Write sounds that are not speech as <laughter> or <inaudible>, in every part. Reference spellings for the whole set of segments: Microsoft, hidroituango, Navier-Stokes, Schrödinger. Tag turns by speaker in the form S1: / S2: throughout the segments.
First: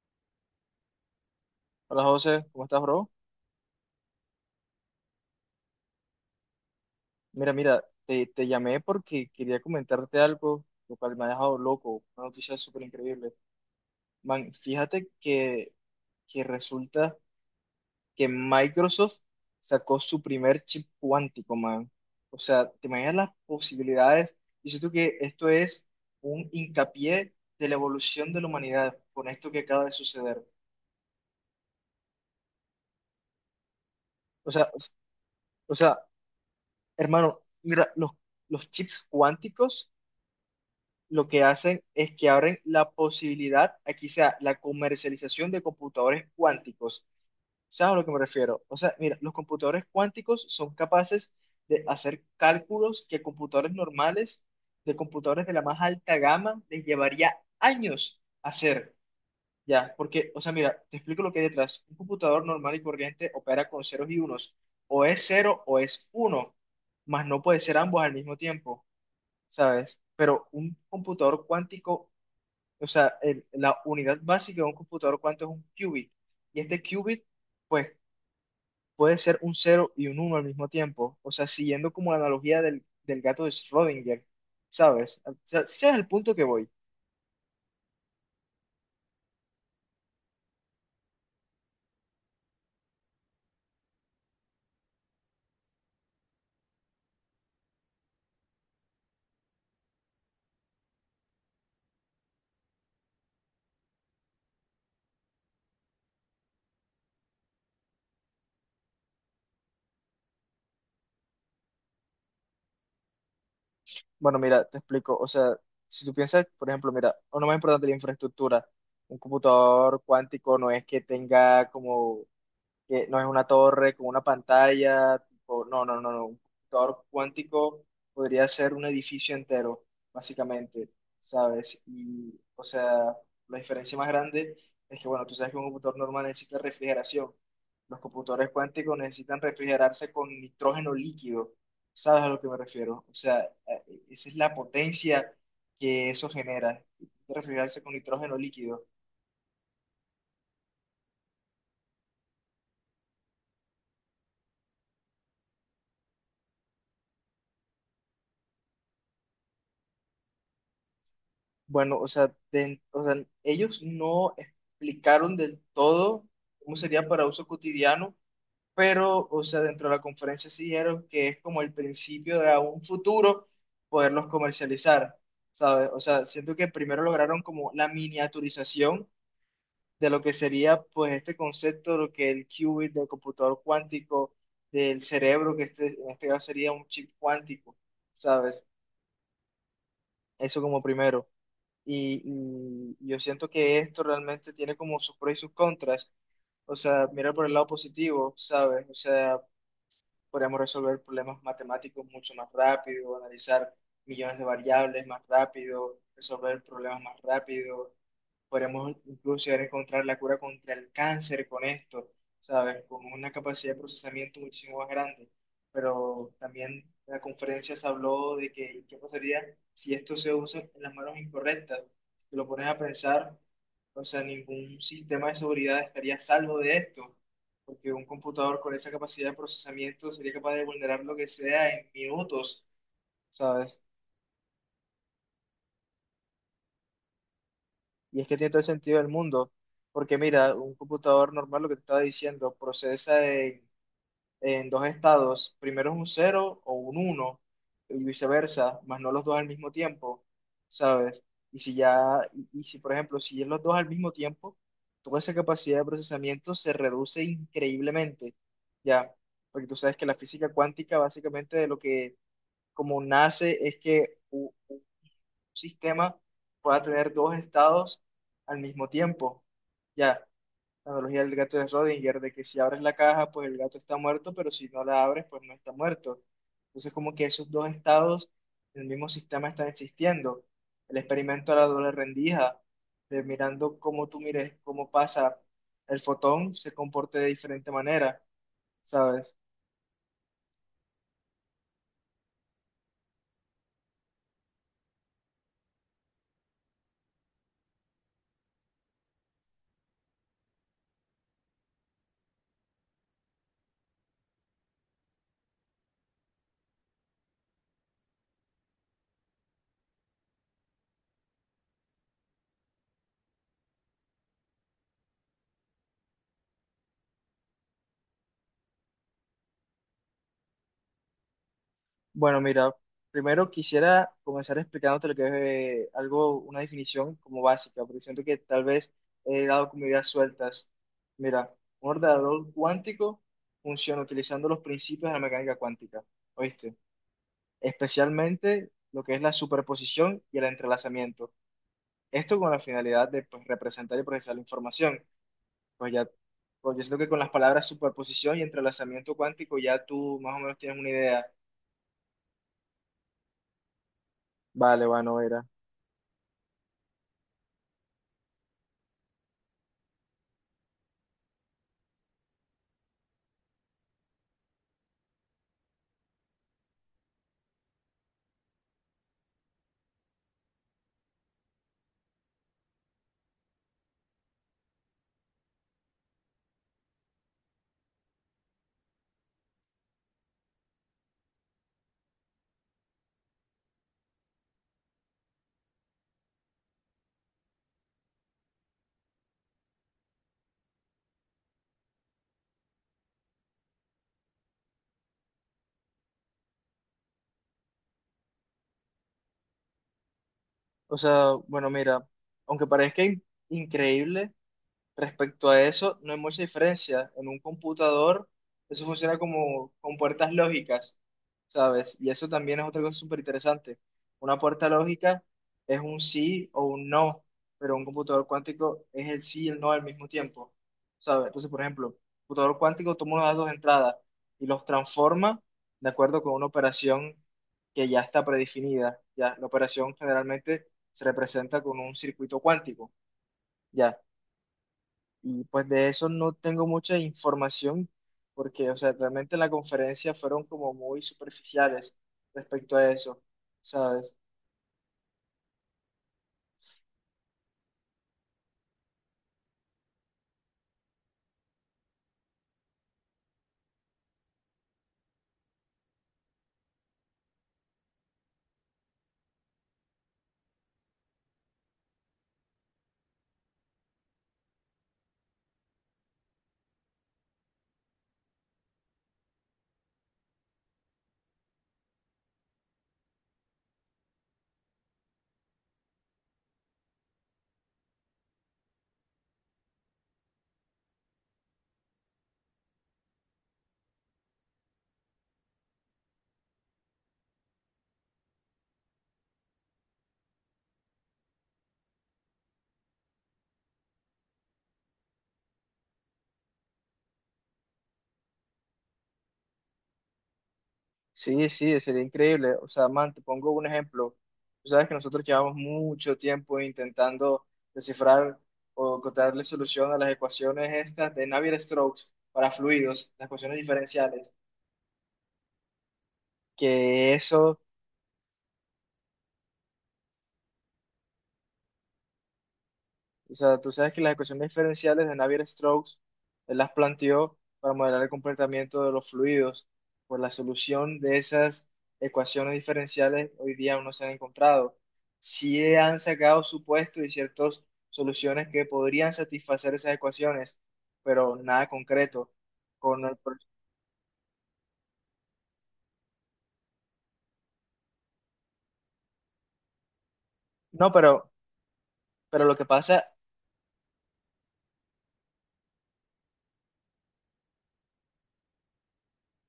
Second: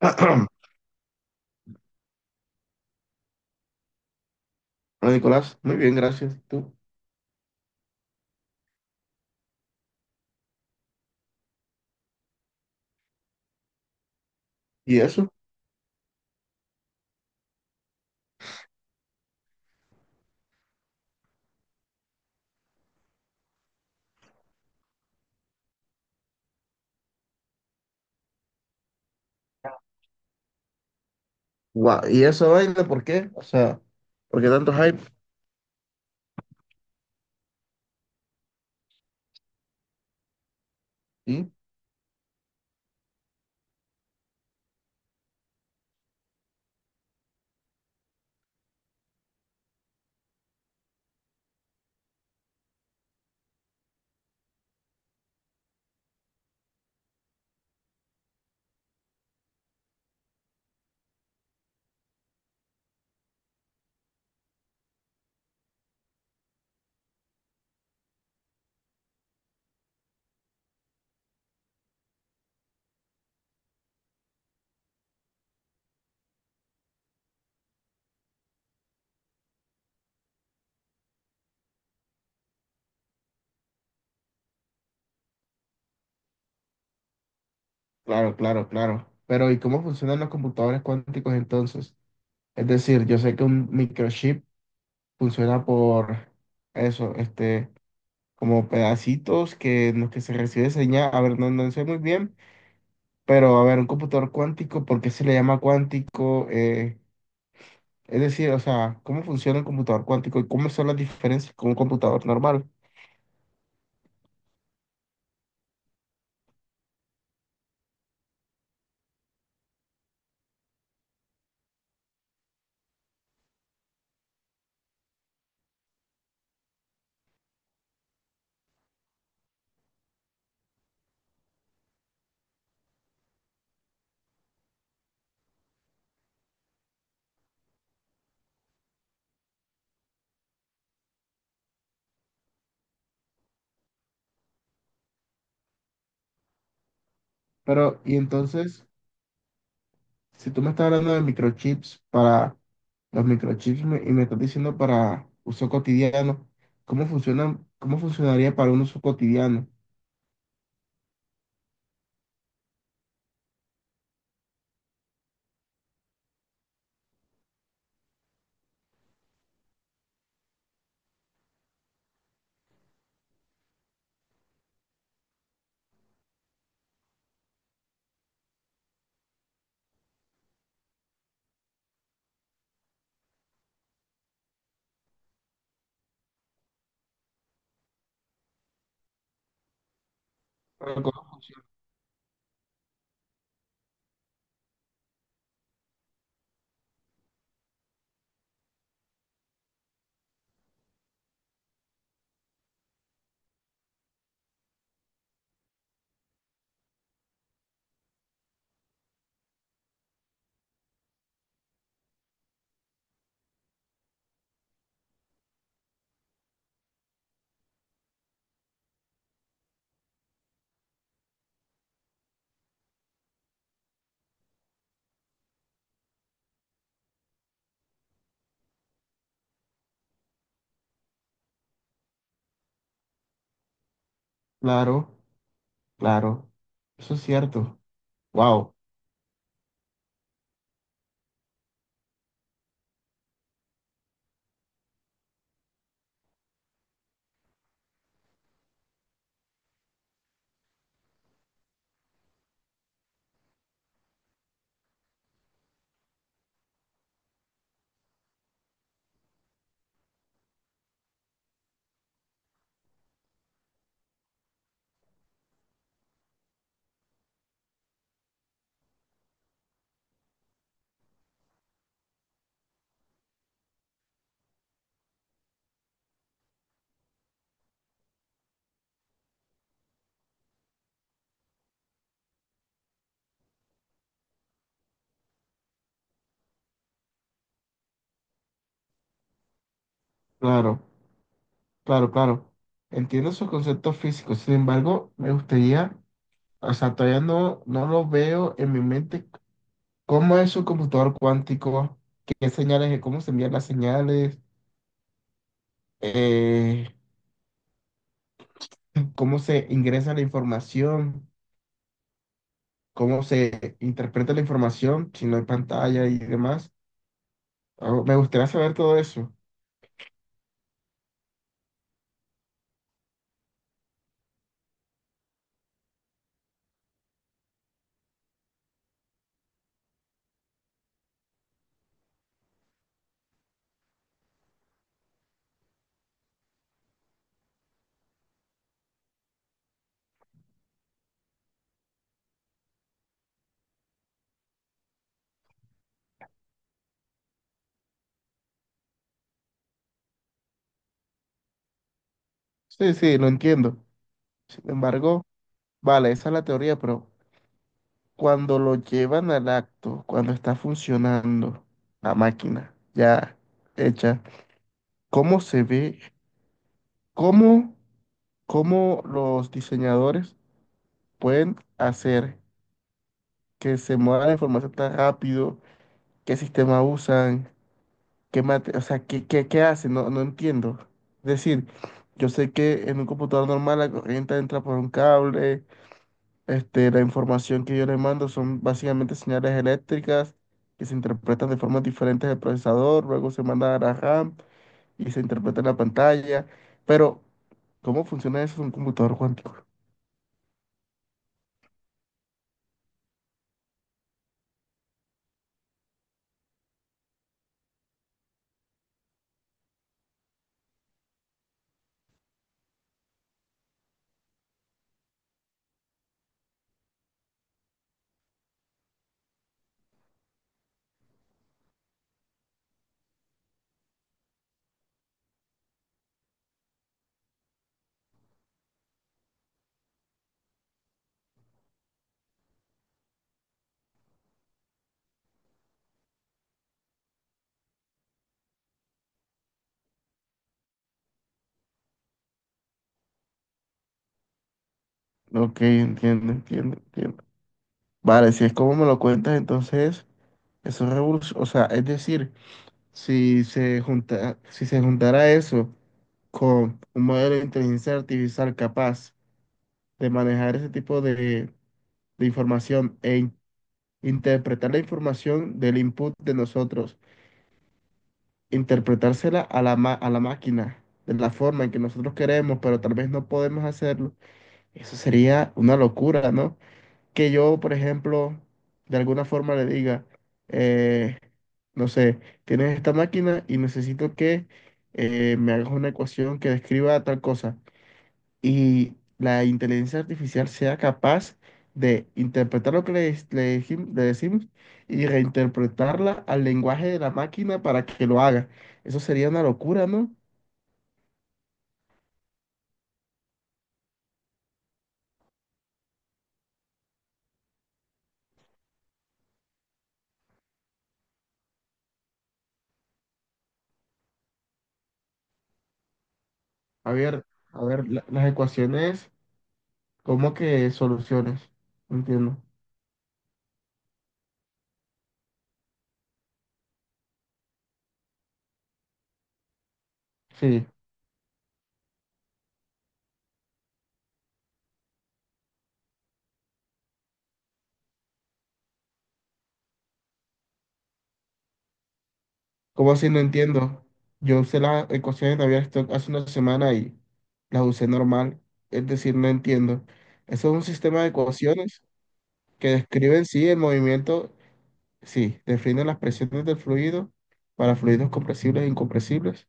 S1: <clears throat> Hola,
S2: Hola José, ¿cómo estás, bro?
S1: Nicolás, muy bien, gracias. ¿Tú?
S2: Mira, mira, te llamé porque quería comentarte algo, lo cual me ha dejado loco, una noticia súper increíble. Man,
S1: ¿Y
S2: fíjate
S1: eso?
S2: que resulta que Microsoft sacó su primer chip cuántico, man. O sea, te imaginas las posibilidades. Y siento que esto es un hincapié de la evolución de la humanidad con esto que acaba de suceder.
S1: ¿Y eso vaina por qué? O sea, ¿por qué
S2: O sea,
S1: tanto hype?
S2: o sea, hermano, mira, los chips cuánticos lo que
S1: Sí,
S2: hacen es que abren la posibilidad aquí sea la comercialización de computadores cuánticos. ¿Sabes a lo que me refiero? O sea, mira, los computadores cuánticos son capaces de hacer cálculos que computadores normales, de computadores de la más alta gama, les llevaría años hacer. Ya, porque, o sea, mira, te explico lo que hay detrás. Un computador normal y corriente opera con ceros y unos. O es cero o es uno, mas no puede ser ambos al mismo tiempo, ¿sabes? Pero un computador cuántico o sea, el- la unidad básica de un computador cuánto es un qubit. Y este qubit, pues, puede ser un cero y un uno al mismo tiempo. O sea, siguiendo como la analogía del gato de Schrödinger, ¿sabes? O sea, ese es el punto que voy.
S1: claro, claro, claro. Pero ¿y cómo funcionan los computadores cuánticos entonces? Es decir, yo sé que un microchip funciona por eso, este, como pedacitos que en los que se recibe señal. A ver, no, no sé muy bien, pero a ver, un computador cuántico, ¿por qué se le llama cuántico? Es decir, o sea, ¿cómo funciona el computador cuántico y cómo son las diferencias con un computador normal?
S2: Bueno, mira, te explico. O sea, si tú piensas, por ejemplo, mira, lo más importante, la infraestructura. Un computador cuántico no es que tenga como que no es una torre con una pantalla, tipo, no, no, no, no, un computador cuántico podría ser un edificio entero, básicamente, ¿sabes? Y, o sea, la diferencia más grande es que, bueno, tú sabes que un computador normal necesita refrigeración. Los computadores cuánticos necesitan refrigerarse con nitrógeno líquido, ¿sabes a lo que me refiero? O sea, esa es la potencia que eso genera, refrigerarse con
S1: Pero, y
S2: nitrógeno líquido.
S1: entonces, si tú me estás hablando de microchips para los microchips y me estás diciendo para uso cotidiano, ¿cómo funcionan, cómo funcionaría para un uso cotidiano?
S2: Bueno, o sea, de- o sea, ellos no explicaron del todo cómo sería para uso cotidiano, pero, o sea, dentro de la conferencia sí dijeron que es como el principio de a un futuro poderlos comercializar, ¿sabes? O sea, siento que primero lograron como la miniaturización de lo que sería, pues, este concepto de lo que el qubit del computador cuántico, del cerebro, que este, en este caso sería un chip cuántico, ¿sabes? Eso como
S1: Pero ¿cómo
S2: primero.
S1: funciona?
S2: Y yo siento que esto realmente tiene como sus pros y sus contras. O sea, mira por el lado positivo, ¿sabes? O sea, podemos resolver problemas matemáticos mucho más rápido, analizar millones de variables más rápido, resolver problemas más rápido. Podríamos incluso llegar a encontrar la cura contra el cáncer con esto, ¿sabes? Con una capacidad de procesamiento muchísimo más grande. Pero también en la conferencia se habló de que qué pasaría si esto se usa en las manos incorrectas. Si te lo pones a pensar, o sea, ningún sistema de seguridad estaría a salvo de esto, porque un computador con esa capacidad de procesamiento sería capaz de vulnerar lo que sea en minutos, ¿sabes?
S1: Claro, claro, eso es cierto.
S2: Y es que tiene todo el
S1: Wow,
S2: sentido del mundo, porque mira, un computador normal, lo que te estaba diciendo, procesa en dos estados, primero es un cero o un uno, y viceversa, más no los dos al mismo tiempo, ¿sabes? Y si ya, y si por ejemplo, si es los dos al mismo tiempo, toda esa capacidad de procesamiento se reduce increíblemente, ¿ya? Porque tú sabes que la física cuántica básicamente de lo que como nace es que sistema pueda tener dos estados al mismo tiempo. Ya, la analogía del gato de Schrödinger, de que si abres la caja, pues el gato está muerto, pero si no la abres, pues no está muerto. Entonces, como que esos dos estados en el mismo sistema están existiendo. El experimento de la doble rendija, de mirando cómo tú mires, cómo pasa el fotón, se comporte de diferente manera, ¿sabes?
S1: claro, claro, claro. Entiendo esos conceptos físicos, sin embargo, me gustaría, o sea, todavía no, no lo veo en mi mente, cómo es un computador cuántico, qué señales, cómo se envían las señales. Eh, Cómo se ingresa la información, cómo se interpreta la información, si no hay pantalla y demás. Ah, me gustaría saber todo eso.
S2: Bueno, mira, primero quisiera comenzar explicándote lo que es algo, una definición como básica, porque siento que tal vez he dado como ideas sueltas. Mira, un ordenador cuántico funciona utilizando los principios de la mecánica cuántica, ¿oíste? Especialmente lo que es la superposición y el entrelazamiento. Esto con la finalidad de pues, representar y procesar la información. Pues ya, pues yo siento que con las palabras superposición y entrelazamiento cuántico ya tú más o menos tienes una idea.
S1: Sí, sí, lo entiendo. Sin
S2: Vale, bueno,
S1: embargo,
S2: mira.
S1: vale, esa es la teoría, pero cuando lo llevan al acto, cuando está funcionando la máquina ya hecha, ¿cómo se ve? ¿Cómo, cómo los diseñadores pueden hacer que se mueva la información tan rápido? ¿Qué sistema usan? O sea, ¿qué hace? No, no entiendo. Es decir, yo sé que en un computador normal la corriente entra por un cable, este, la información que yo le mando son básicamente señales eléctricas que se interpretan de formas diferentes al procesador, luego se manda a la RAM y se interpreta en la pantalla. Pero, ¿cómo funciona eso en un computador cuántico?
S2: O sea, bueno, mira, aunque parezca increíble. Respecto a eso, no hay mucha diferencia. En un computador, eso funciona como con puertas lógicas, ¿sabes? Y eso también es otra cosa súper interesante. Una puerta lógica es un sí o un no, pero un computador cuántico es el sí y el no al mismo tiempo, ¿sabes? Entonces, por ejemplo, un computador cuántico toma unos datos de entrada y los transforma de acuerdo con una operación que ya está predefinida. Ya, la operación generalmente se representa con un circuito cuántico. Ya. Y pues de eso no tengo mucha información porque, o sea, realmente en la conferencia fueron como muy superficiales respecto a eso, ¿sabes?
S1: Ok, entiendo, entiendo, entiendo. Vale, si es como me lo cuentas, entonces, eso es revolución, o sea, es decir... Si se junta, si se juntara eso con un modelo de inteligencia artificial capaz de manejar ese tipo de información e interpretar la información del input de nosotros, interpretársela a la máquina de la forma en que nosotros queremos, pero tal vez no podemos hacerlo, eso sería una locura, ¿no? Que yo, por ejemplo, de alguna forma le diga, eh, no sé, tienes esta máquina y necesito que me hagas una ecuación que describa tal cosa. Y la inteligencia artificial sea capaz de interpretar lo que le decimos y reinterpretarla al lenguaje de la máquina para que lo haga. Eso sería una locura, ¿no?
S2: Sí, sí, sería increíble. O sea, man, te pongo un ejemplo. Tú sabes que nosotros llevamos mucho tiempo intentando descifrar o encontrarle solución a las ecuaciones estas de Navier-Stokes para fluidos, las ecuaciones diferenciales,
S1: A
S2: que
S1: ver,
S2: eso.
S1: a ver, las ecuaciones, ¿cómo que soluciones? No entiendo.
S2: O sea, tú sabes que las ecuaciones diferenciales de Navier-Stokes, él las planteó para modelar el comportamiento de los fluidos. Por la
S1: Sí.
S2: solución de esas ecuaciones diferenciales, hoy día aún no se han encontrado. Sí han sacado supuestos y ciertas soluciones que podrían satisfacer esas ecuaciones, pero nada concreto.
S1: ¿Cómo
S2: Con
S1: así?
S2: el
S1: No
S2: pro-
S1: entiendo. Yo usé las ecuaciones de Navier Stokes hace una semana y las usé normal. Es decir, no entiendo. Eso es un
S2: no,
S1: sistema de ecuaciones
S2: pero lo que
S1: que
S2: pasa.
S1: describen, sí, el movimiento, sí, definen las presiones del fluido para fluidos compresibles e incompresibles.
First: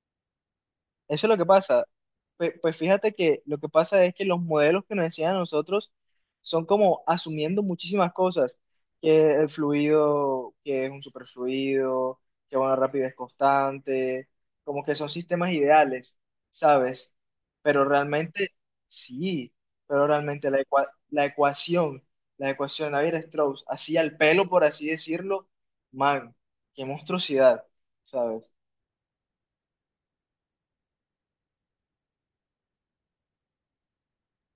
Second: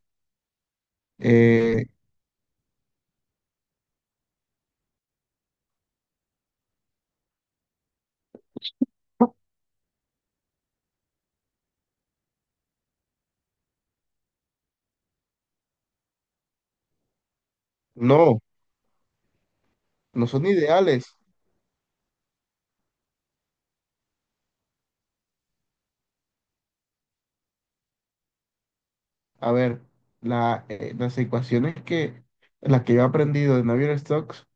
S2: Eso es lo que pasa.
S1: Eh,
S2: Pues, fíjate que lo que pasa es que los modelos que nos enseñan a nosotros son como asumiendo muchísimas cosas, que el fluido, que es un superfluido, que una rapidez constante, como que son sistemas ideales, ¿sabes? Pero
S1: no,
S2: realmente, sí, pero
S1: no son
S2: realmente
S1: ideales.
S2: la ecuación de Navier-Strauss, así al pelo, por así decirlo, man, qué monstruosidad, ¿sabes?
S1: A ver, las ecuaciones que, las que yo he aprendido de Navier-Stokes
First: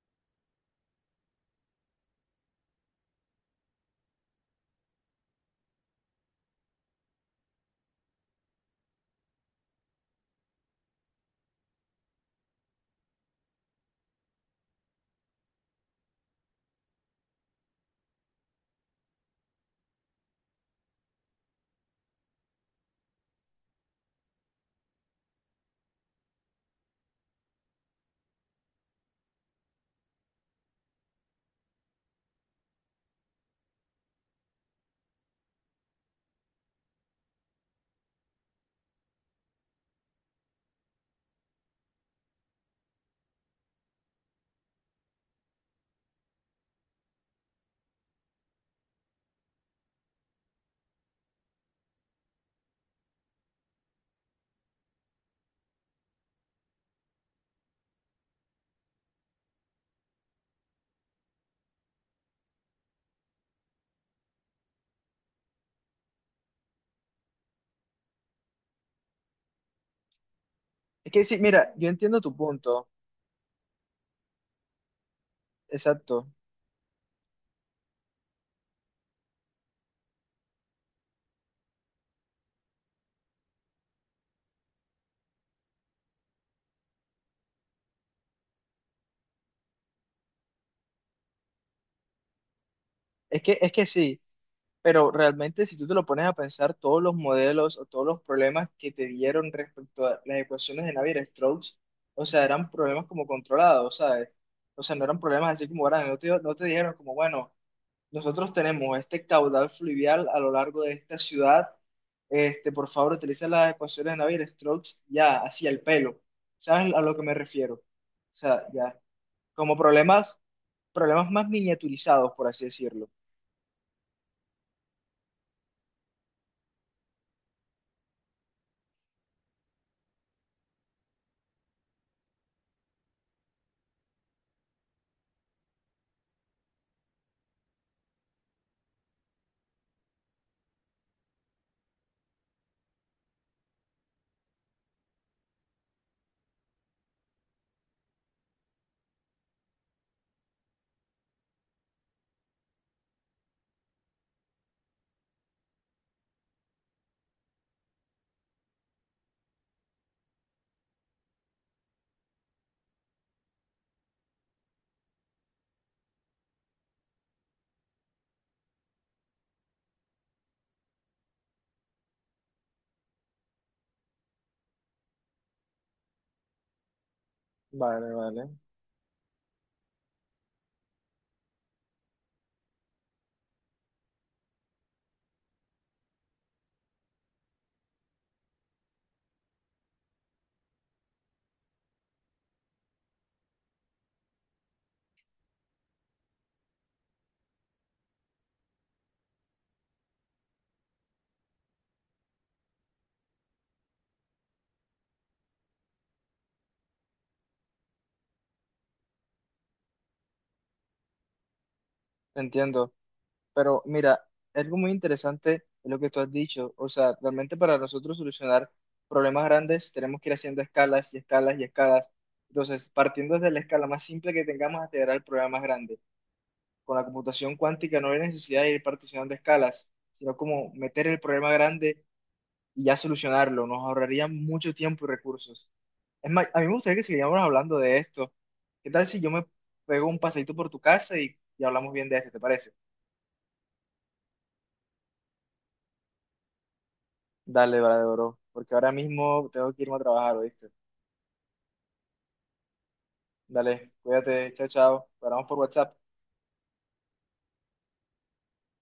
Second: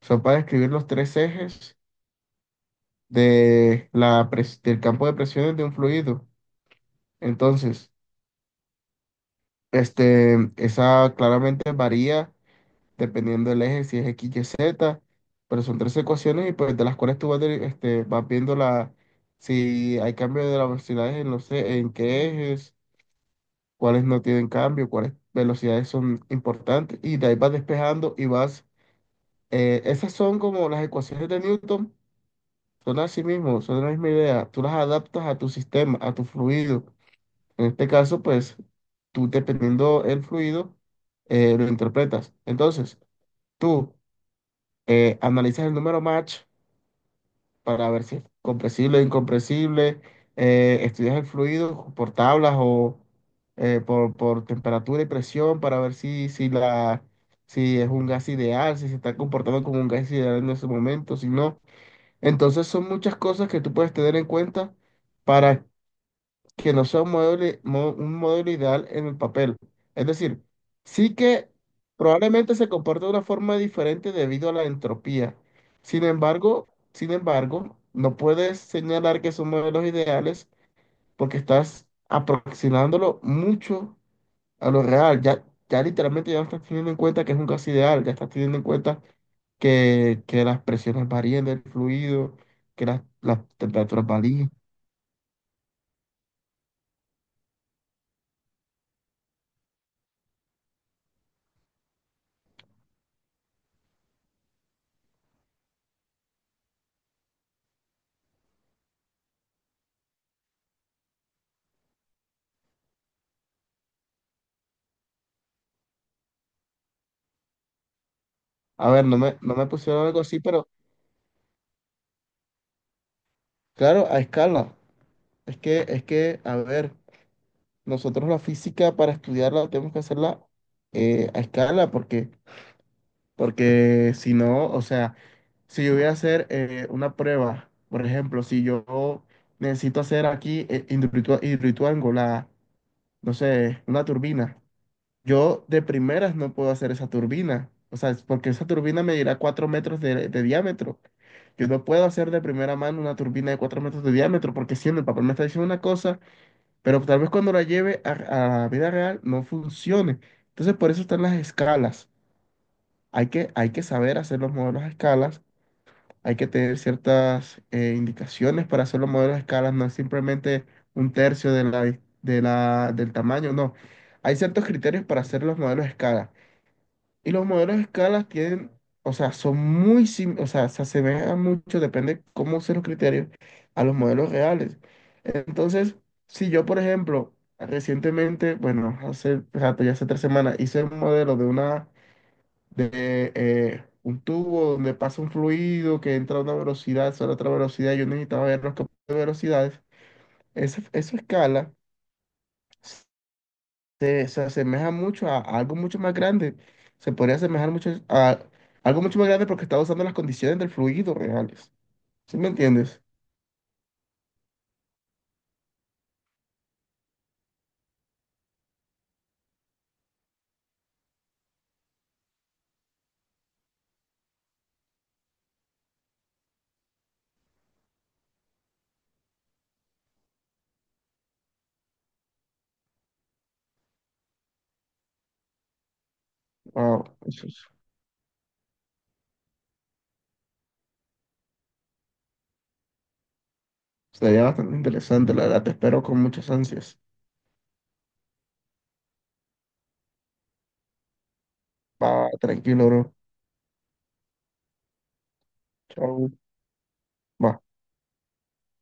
S1: son para describir los tres ejes de la del campo de presiones de un fluido. Entonces, este, esa claramente varía dependiendo del eje, si es X, Y, Z, pero son tres ecuaciones y pues de las cuales tú vas, este, vas viendo la, si hay cambio de la velocidad en, no sé en qué ejes, cuáles no tienen cambio, cuáles velocidades son importantes y de ahí vas despejando y vas, esas son como las ecuaciones de Newton, son así mismo, son la misma idea, tú las adaptas a tu sistema, a tu fluido. En este caso, pues tú dependiendo el fluido, lo interpretas. Entonces, tú analizas el número match para ver si es compresible o incompresible, estudias el fluido por tablas o por temperatura y presión para ver si es un gas ideal, si se está comportando como un gas ideal en ese momento, si no. Entonces, son muchas cosas que tú puedes tener en cuenta para que no sea un un modelo ideal en el papel. Es decir,
S2: Es
S1: sí
S2: que sí,
S1: que
S2: mira, yo entiendo tu
S1: probablemente se
S2: punto.
S1: comporta de una forma diferente debido a la entropía. Sin
S2: Exacto.
S1: embargo, sin embargo, no puedes señalar que son modelos ideales porque estás aproximándolo mucho a lo real. Ya, ya literalmente ya no estás teniendo en cuenta que es un gas ideal, ya estás teniendo en cuenta que las presiones varíen del fluido, que las,
S2: Es
S1: las
S2: que, es que
S1: temperaturas
S2: sí,
S1: varíen.
S2: pero realmente si tú te lo pones a pensar, todos los modelos o todos los problemas que te dieron respecto a las ecuaciones de Navier-Stokes, o sea, eran problemas como controlados, ¿sabes? O sea, no eran problemas así como grandes, no te dijeron como, bueno, nosotros tenemos este caudal fluvial a lo largo de esta ciudad, este, por favor, utiliza las ecuaciones de Navier-Stokes ya, así al pelo. ¿Sabes a lo que me refiero? O sea,
S1: A
S2: ya,
S1: ver, no me
S2: como
S1: pusieron algo
S2: problemas,
S1: así, pero
S2: problemas más miniaturizados, por así decirlo.
S1: claro, a escala. Es que, a ver, nosotros la física para estudiarla tenemos que hacerla a escala, porque, si no, o sea, si yo voy a hacer una prueba, por ejemplo, si yo necesito hacer aquí hidroituango, no sé, una turbina, yo de primeras no puedo hacer esa turbina. O sea, es porque esa turbina medirá 4 metros de diámetro. Yo no puedo hacer de primera mano una turbina de 4 metros de diámetro porque si en el papel me está diciendo una cosa, pero tal vez cuando la lleve a la vida real no funcione. Entonces por eso están las escalas. Hay que saber hacer los modelos a escalas, hay que tener ciertas indicaciones para hacer los modelos a escalas, no es simplemente un tercio del tamaño, no. Hay ciertos criterios para hacer los modelos a escala. Y los modelos de
S2: Vale,
S1: escalas
S2: vale,
S1: tienen, o sea, son muy, o sea, se asemejan mucho, depende cómo usen los criterios, a los modelos reales. Entonces, si yo, por ejemplo, recientemente, bueno, hace rato, ya hace 3 semanas, hice un modelo de un tubo donde pasa un fluido que entra a una velocidad, sale a otra velocidad, yo necesitaba ver los campos de velocidades. Esa escala se asemeja mucho a algo mucho más grande. Se podría asemejar mucho a algo mucho más grande porque está usando las condiciones del fluido reales. ¿Sí me
S2: entiendo.
S1: entiendes?
S2: Pero mira, algo muy interesante es lo que tú has dicho. O sea, realmente para nosotros solucionar problemas grandes tenemos que ir haciendo escalas y escalas y escalas. Entonces, partiendo desde la escala más simple que tengamos hasta llegar al problema más grande. Con la computación cuántica no hay necesidad de ir particionando escalas, sino como meter el problema grande y ya solucionarlo. Nos ahorraría mucho tiempo y recursos. Es más, a mí me gustaría que
S1: Wow,
S2: siguiéramos hablando de esto. ¿Qué tal si yo me pego un paseíto por tu casa y hablamos bien de esto? ¿Te parece?
S1: sería bastante interesante, la verdad. Te espero con muchas ansias.
S2: Dale, vale, bro, porque ahora mismo tengo que irme a trabajar, ¿oíste?
S1: Va, tranquilo, bro.
S2: Dale, cuídate, chao, chao. Paramos por WhatsApp.
S1: Chao. Va.